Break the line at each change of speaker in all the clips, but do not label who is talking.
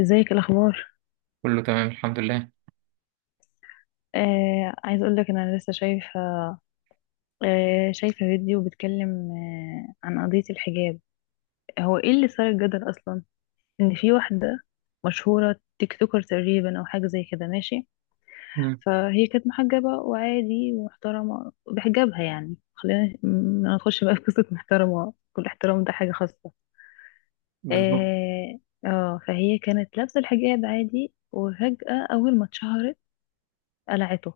ازيك؟ إيه الاخبار؟
كله تمام الحمد لله.
عايز اقول لك انا لسه شايفه، شايفه فيديو بيتكلم عن قضيه الحجاب. هو ايه اللي صار الجدل اصلا؟ ان في واحده مشهوره، تيك توكر تقريبا او حاجه زي كده، ماشي.
مم.
فهي كانت محجبه وعادي ومحترمه بحجابها، يعني خلينا ما ندخلش بقى في قصه. محترمه كل احترام، ده حاجه خاصه.
بالظبط.
اه. فهي كانت لابسه الحجاب عادي، وفجاه اول ما اتشهرت قلعته.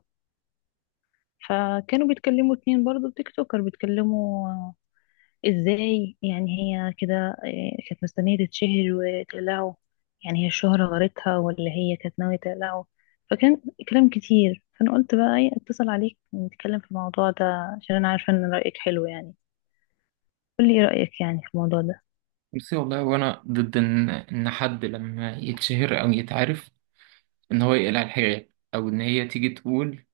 فكانوا بيتكلموا اتنين برضو تيك توكر، بيتكلموا. ازاي يعني هي كده؟ كانت مستنية تتشهر وتقلعه؟ يعني هي الشهرة غرتها، ولا هي كانت ناوية تقلعه؟ فكان كلام كتير، فأنا قلت بقى ايه، اتصل عليك نتكلم في الموضوع ده، عشان أنا عارفة إن رأيك حلو يعني. قولي ايه رأيك يعني في الموضوع ده؟
بصي والله، وانا ضد ان حد لما يتشهر او يتعرف ان هو يقلع الحجاب، او ان هي تيجي تقول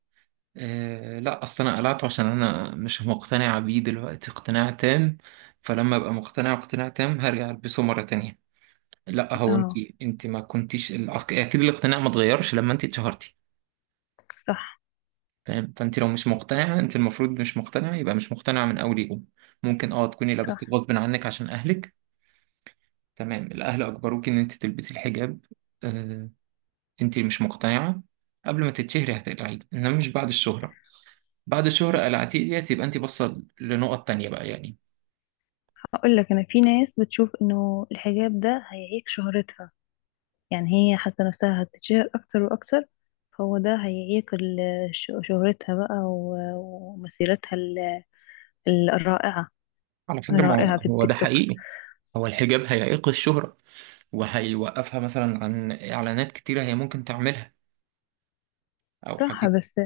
آه لا اصل انا قلعته عشان انا مش مقتنعه بيه دلوقتي اقتناع تام. فلما ابقى مقتنعه اقتناع تام هرجع البسه مره تانية. لا هو انت،
اه.
انت ما كنتيش الأق- اكيد الاقتناع ما اتغيرش لما انت اتشهرتي.
صح،
فاهم؟ فانت لو مش مقتنعه، انت المفروض مش مقتنعه، يبقى مش مقتنعه من اول يوم. ممكن اه تكوني لبستي
صح.
غصب عنك عشان اهلك، تمام، الأهل أجبروك إن أنت تلبسي الحجاب. آه، أنت مش مقتنعة، قبل ما تتشهري هتقلعيه، إنما مش بعد الشهرة. بعد الشهرة قلعتيه ديت، يبقى أنت باصة لنقط تانية بقى يعني.
هقول لك، أنا في ناس بتشوف إنه الحجاب ده هيعيق شهرتها، يعني هي حاسة نفسها هتتشهر أكتر وأكتر، فهو ده هياكل شهرتها بقى ومسيرتها الرائعة
على فكرة، ما هو
الرائعة في
هو ده
التيك توك.
حقيقي، هو الحجاب هيعيق الشهرة وهيوقفها مثلا عن إعلانات كتيرة هي ممكن تعملها، أو
صح،
حاجات.
بس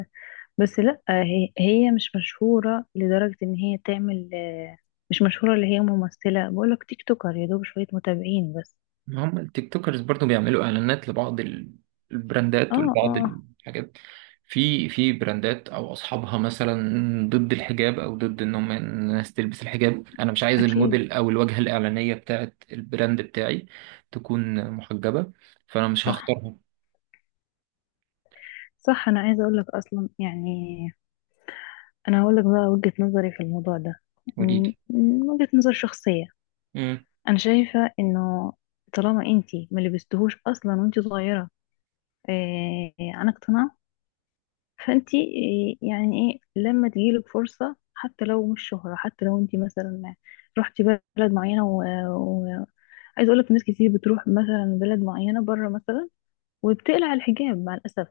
لأ، هي مش مشهورة لدرجة إن هي تعمل. مش مشهورة اللي هي ممثلة، بقولك تيك توكر، يا دوب شوية متابعين بس.
ما هم التيك توكرز برضو بيعملوا اعلانات لبعض
اه،
البراندات
اه،
ولبعض الحاجات. في براندات او اصحابها مثلا ضد الحجاب، او ضد ان هم الناس تلبس الحجاب. انا مش عايز
أكيد.
الموديل او الواجهه الاعلانيه بتاعت البراند بتاعي تكون محجبه، فانا مش
صح،
هختارها.
صح. أنا عايزة أقولك أصلا يعني، أنا هقولك بقى وجهة نظري في الموضوع ده.
قولي لي.
وجهة نظر شخصية.
امم
انا شايفه انه طالما انتي ما لبستهوش اصلا وانتي صغيره، عن اقتناع، فانتي يعني ايه لما تجيلك فرصه، حتى لو مش شهره، حتى لو انتي مثلا رحتي بلد معينه، وعايز اقول لك ناس كتير بتروح مثلا بلد معينه بره مثلا وبتقلع الحجاب مع الاسف.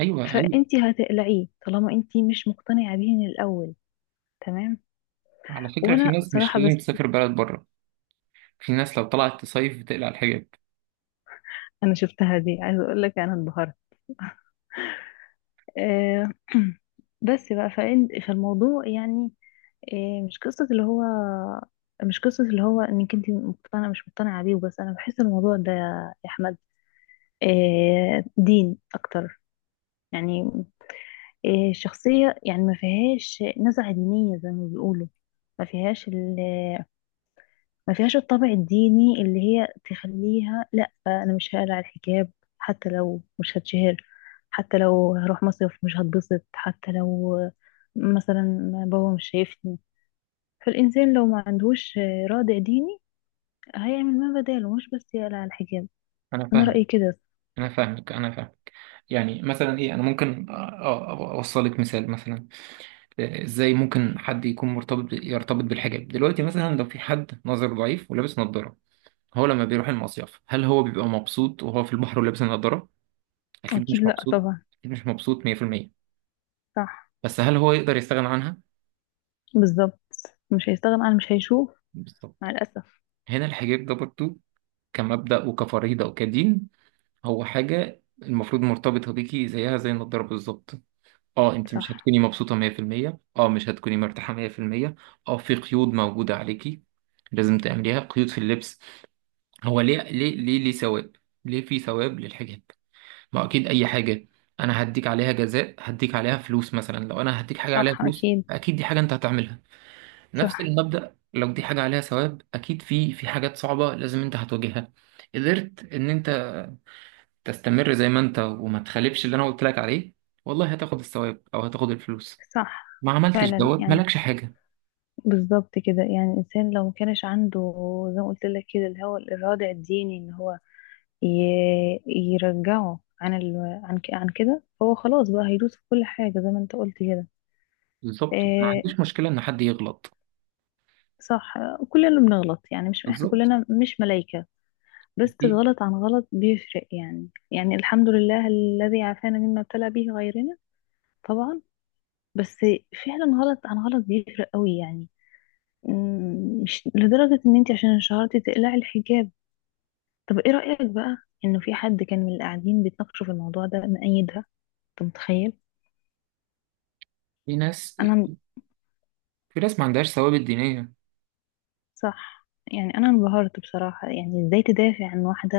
ايوه ايوه.
فانتي هتقلعيه طالما انتي مش مقتنعه بيه من الاول. تمام.
على فكره، في
وانا
ناس مش
صراحه
لازم
بس
تسافر بلد بره، في ناس لو طلعت تصيف بتقلع الحجاب.
انا شفتها دي، عايز اقول لك انا انبهرت. آه، بس بقى فالموضوع يعني إيه، مش قصة اللي هو مش قصة اللي هو انك انت مقتنعة مش مقتنعة بيه وبس. انا بحس الموضوع ده يا احمد دين اكتر يعني، الشخصية يعني ما فيهاش نزعة دينية زي ما بيقولوا. ما فيهاش ما فيهاش الطابع الديني اللي هي تخليها: لا، انا مش هقلع الحجاب حتى لو مش هتشهر، حتى لو هروح مصيف مش هتبسط، حتى لو مثلا بابا مش شايفني. فالإنسان لو ما عندهوش رادع ديني هيعمل ما بداله، مش بس يقلع الحجاب.
انا
أنا
فاهمك،
رأيي كده.
انا فاهمك. يعني مثلا ايه، انا ممكن اوصلك مثال مثلا، ازاي ممكن حد يكون مرتبط يرتبط بالحجاب دلوقتي. مثلا لو في حد نظر ضعيف ولابس نظارة، هو لما بيروح المصيف هل هو بيبقى مبسوط وهو في البحر ولابس النظارة؟ اكيد
أكيد
مش
لأ،
مبسوط،
طبعا.
اكيد مش مبسوط 100%.
صح.
بس هل هو يقدر يستغنى عنها؟
بالظبط. مش هيستغنى عن مش هيشوف
بالظبط.
مع الأسف.
هنا الحجاب ده برضه، كمبدأ وكفريضة وكدين، هو حاجة المفروض مرتبطة بيكي زيها زي النضارة بالظبط. اه، انت
صح.
مش هتكوني مبسوطة 100%، اه مش هتكوني مرتاحة 100%، اه في قيود موجودة عليكي لازم تعمليها، قيود في اللبس. هو ليه، ليه ثواب؟ ليه في ثواب للحجاب؟ ما هو اكيد اي حاجه انا هديك عليها جزاء، هديك عليها فلوس مثلا، لو انا هديك حاجه عليها
صح،
فلوس
أكيد.
اكيد دي حاجه انت هتعملها. نفس
صح.
المبدا، لو دي حاجه عليها ثواب، اكيد في حاجات صعبه لازم انت هتواجهها. قدرت ان انت تستمر زي ما انت وما تخالفش اللي انا قلت لك عليه، والله هتاخد الثواب او هتاخد الفلوس.
صح،
ما عملتش
فعلا
دوت
يعني.
مالكش حاجه.
بالظبط كده، يعني الإنسان لو ما كانش عنده، زي ما قلت لك كده، اللي هو الإرادة الديني، اللي هو يرجعه عن عن كده، هو خلاص بقى هيدوس في كل حاجة زي ما انت قلت كده.
بالظبط، ما
إيه،
عنديش مشكله ان حد يغلط.
صح. كلنا بنغلط يعني، مش احنا
بالظبط.
كلنا مش ملايكة. بس
في
غلط عن غلط بيفرق يعني، الحمد لله الذي عافانا مما ابتلى به غيرنا. طبعا. بس فعلا غلط عن غلط بيفرق قوي يعني. مش لدرجة ان انت عشان شهرتي تقلعي الحجاب. طب ايه رأيك بقى، انه في حد كان من اللي قاعدين بيتناقشوا في الموضوع ده مأيدها؟ انت متخيل؟
في
انا...
في ناس ما عندهاش ثوابت دينيه.
صح، يعني انا انبهرت بصراحة، يعني ازاي تدافع عن واحدة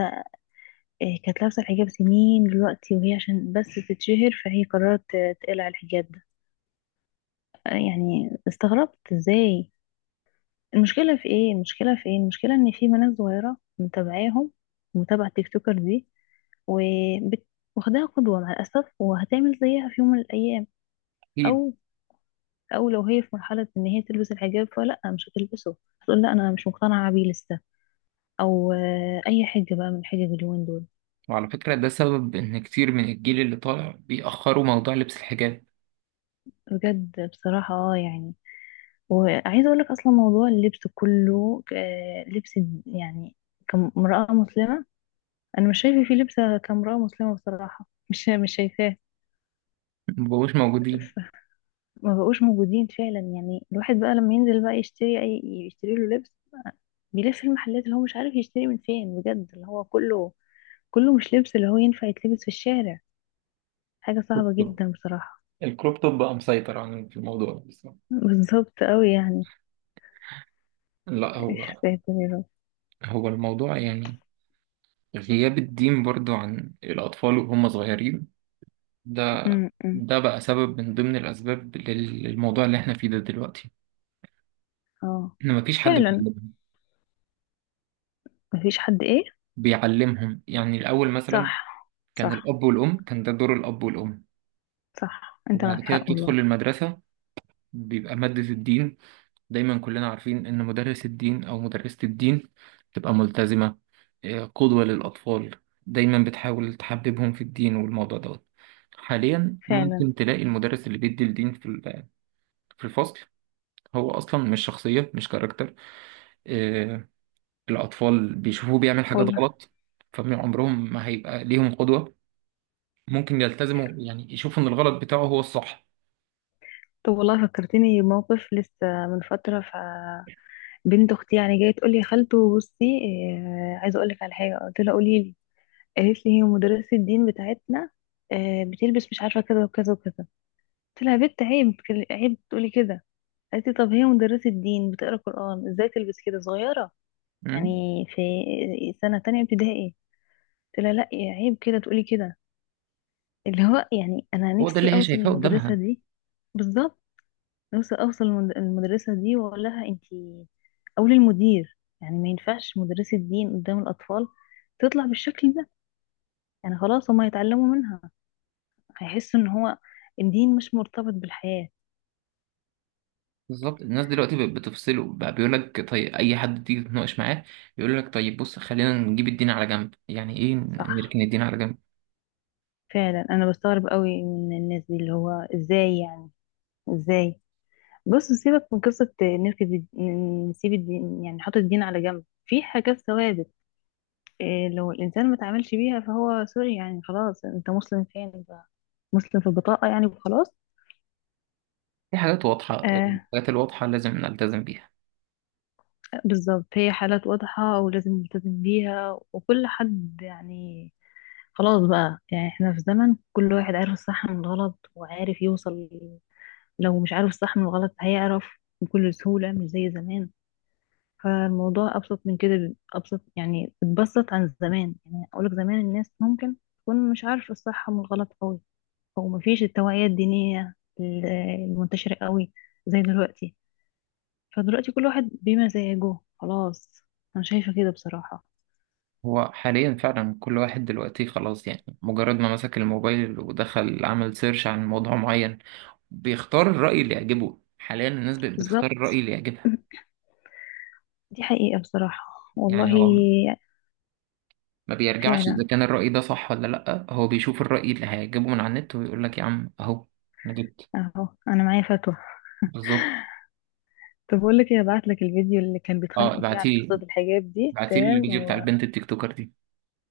كانت لابسة الحجاب سنين دلوقتي، وهي عشان بس تتشهر فهي قررت تقلع الحجاب ده؟ يعني استغربت ازاي. المشكلة ان في بنات صغيرة متابعاهم، متابعة تيك توكر دي وبت- واخداها قدوة مع الأسف، وهتعمل زيها في يوم من الأيام،
أكيد.
او او لو هي في مرحله ان هي تلبس الحجاب فلا مش هتلبسه، هتقول لا انا مش مقتنعه بيه لسه، او اي حجه بقى من حجج اليومين دول.
وعلى فكرة ده سبب إن كتير من الجيل اللي طالع بيأخروا موضوع لبس الحجاب.
بجد بصراحه اه يعني. وعايزه اقول لك اصلا، موضوع اللبس كله، لبس يعني كامراه مسلمه، انا مش شايفه فيه لبسه كامراه مسلمه بصراحه. مش شايفاه.
مبقوش موجودين.
ف- ما بقوش موجودين فعلا، يعني الواحد بقى لما ينزل بقى يشتري اي، يشتري له لبس، بيلف المحلات اللي هو مش عارف يشتري من فين بجد، اللي هو كله مش لبس اللي هو ينفع يتلبس في الشارع. حاجة
الكروب
صعبة
توب،
جدا بصراحة.
الكروب توب بقى مسيطر عن في الموضوع ده بصراحة.
بالظبط قوي يعني.
لا
يا
هو،
ساتر يا رب.
هو الموضوع يعني غياب الدين برضو عن الأطفال وهم صغيرين، ده
م- م.
ده بقى سبب من ضمن الأسباب للموضوع اللي احنا فيه ده دلوقتي.
اه.
إن مفيش حد
فعلا.
بيعلمهم،
مفيش حد ايه؟
بيعلمهم يعني. الأول مثلا
صح.
كان
صح.
الأب والأم، كان ده دور الأب والأم.
صح، انت معك
وبعد كده
حق
بتدخل
والله.
المدرسة، بيبقى مادة الدين، دايما كلنا عارفين إن مدرس الدين أو مدرسة الدين تبقى ملتزمة، قدوة للأطفال، دايما بتحاول تحببهم في الدين والموضوع دوت. حاليا
فعلا
ممكن تلاقي المدرس اللي بيدي الدين في في الفصل، هو أصلا مش شخصية، مش كاركتر. آه، الأطفال بيشوفوه بيعمل حاجات
والله.
غلط، فمن عمرهم ما هيبقى ليهم قدوة. ممكن يلتزموا، يعني يشوفوا إن الغلط بتاعه هو الصح.
طب والله فكرتني بموقف لسه من فترة، بنت اختي يعني جايه تقول لي: يا خالته بصي، عايزه اقول لك على حاجه. قلت لها: قولي لي. قالت لي: هي مدرسه الدين بتاعتنا بتلبس مش عارفه كذا وكذا وكذا. قلت لها: يا بنت عيب عيب تقولي كده. قالت لي: طب هي مدرسة دين بتقرا قرآن، ازاي تلبس كده صغيرة؟ يعني
مم.
في سنة تانية ابتدائي. قلت لها: لا عيب كده تقولي كده. اللي هو يعني انا
هو ده
نفسي
اللي هي
اوصل
شايفاه
للمدرسة
قدامها.
دي. بالظبط. نفسي اوصل للمدرسة دي واقول لها: انتي او للمدير، يعني ما ينفعش مدرسة دين قدام الاطفال تطلع بالشكل ده، يعني خلاص هما يتعلموا منها، هيحسوا ان هو الدين مش مرتبط بالحياة.
بالظبط. الناس دلوقتي بقت بتفصله بقى، بيقول لك طيب اي حد تيجي تتناقش معاه يقول لك طيب بص خلينا نجيب الدين على جنب. يعني ايه
صح.
نركن الدين على جنب؟
فعلا انا بستغرب قوي من الناس دي، اللي هو ازاي يعني؟ ازاي؟ بص سيبك من قصة نسيب الدين، يعني نحط الدين على جنب في حاجات ثوابت إيه؟ لو الإنسان ما تعاملش بيها فهو سوري يعني، خلاص أنت مسلم فين؟ أنت مسلم في البطاقة يعني، وخلاص.
في حاجات واضحة،
آه.
الحاجات الواضحة لازم نلتزم بيها.
بالظبط، هي حالات واضحة ولازم نلتزم بيها، وكل حد يعني خلاص بقى، يعني احنا في زمن كل واحد عارف الصح من الغلط وعارف يوصل. لو مش عارف الصح من الغلط هيعرف بكل سهولة، مش زي زمان. فالموضوع أبسط من كده، أبسط يعني، اتبسط عن زمان، يعني أقولك زمان الناس ممكن تكون مش عارفة الصح من الغلط قوي، أو مفيش التوعية الدينية ال- المنتشرة قوي زي دلوقتي. فدلوقتي كل واحد بمزاجه خلاص. أنا شايفة كده بصراحة.
هو حاليا فعلا كل واحد دلوقتي خلاص، يعني مجرد ما مسك الموبايل ودخل عمل سيرش عن موضوع معين بيختار الرأي اللي يعجبه. حاليا الناس بقت بتختار
بالظبط.
الرأي اللي يعجبها.
دي حقيقة بصراحة والله.
يعني هو ما بيرجعش
فعلا.
إذا كان الرأي ده صح ولا لأ، هو بيشوف الرأي اللي هيعجبه من على النت ويقول لك يا عم أهو أنا جبت.
أهو أنا معايا فتوى.
بالظبط.
طب بقول لك إيه، هبعتلك الفيديو اللي كان
اه
بيتخانقوا فيه على
بعتيلي،
قصة الحجاب دي،
بعتيلي
تمام،
الفيديو بتاع البنت التيك توكر دي.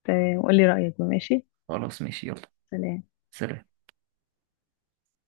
تمام، وقولي رأيك، ماشي.
خلاص ماشي، يلا.
سلام.
سلام.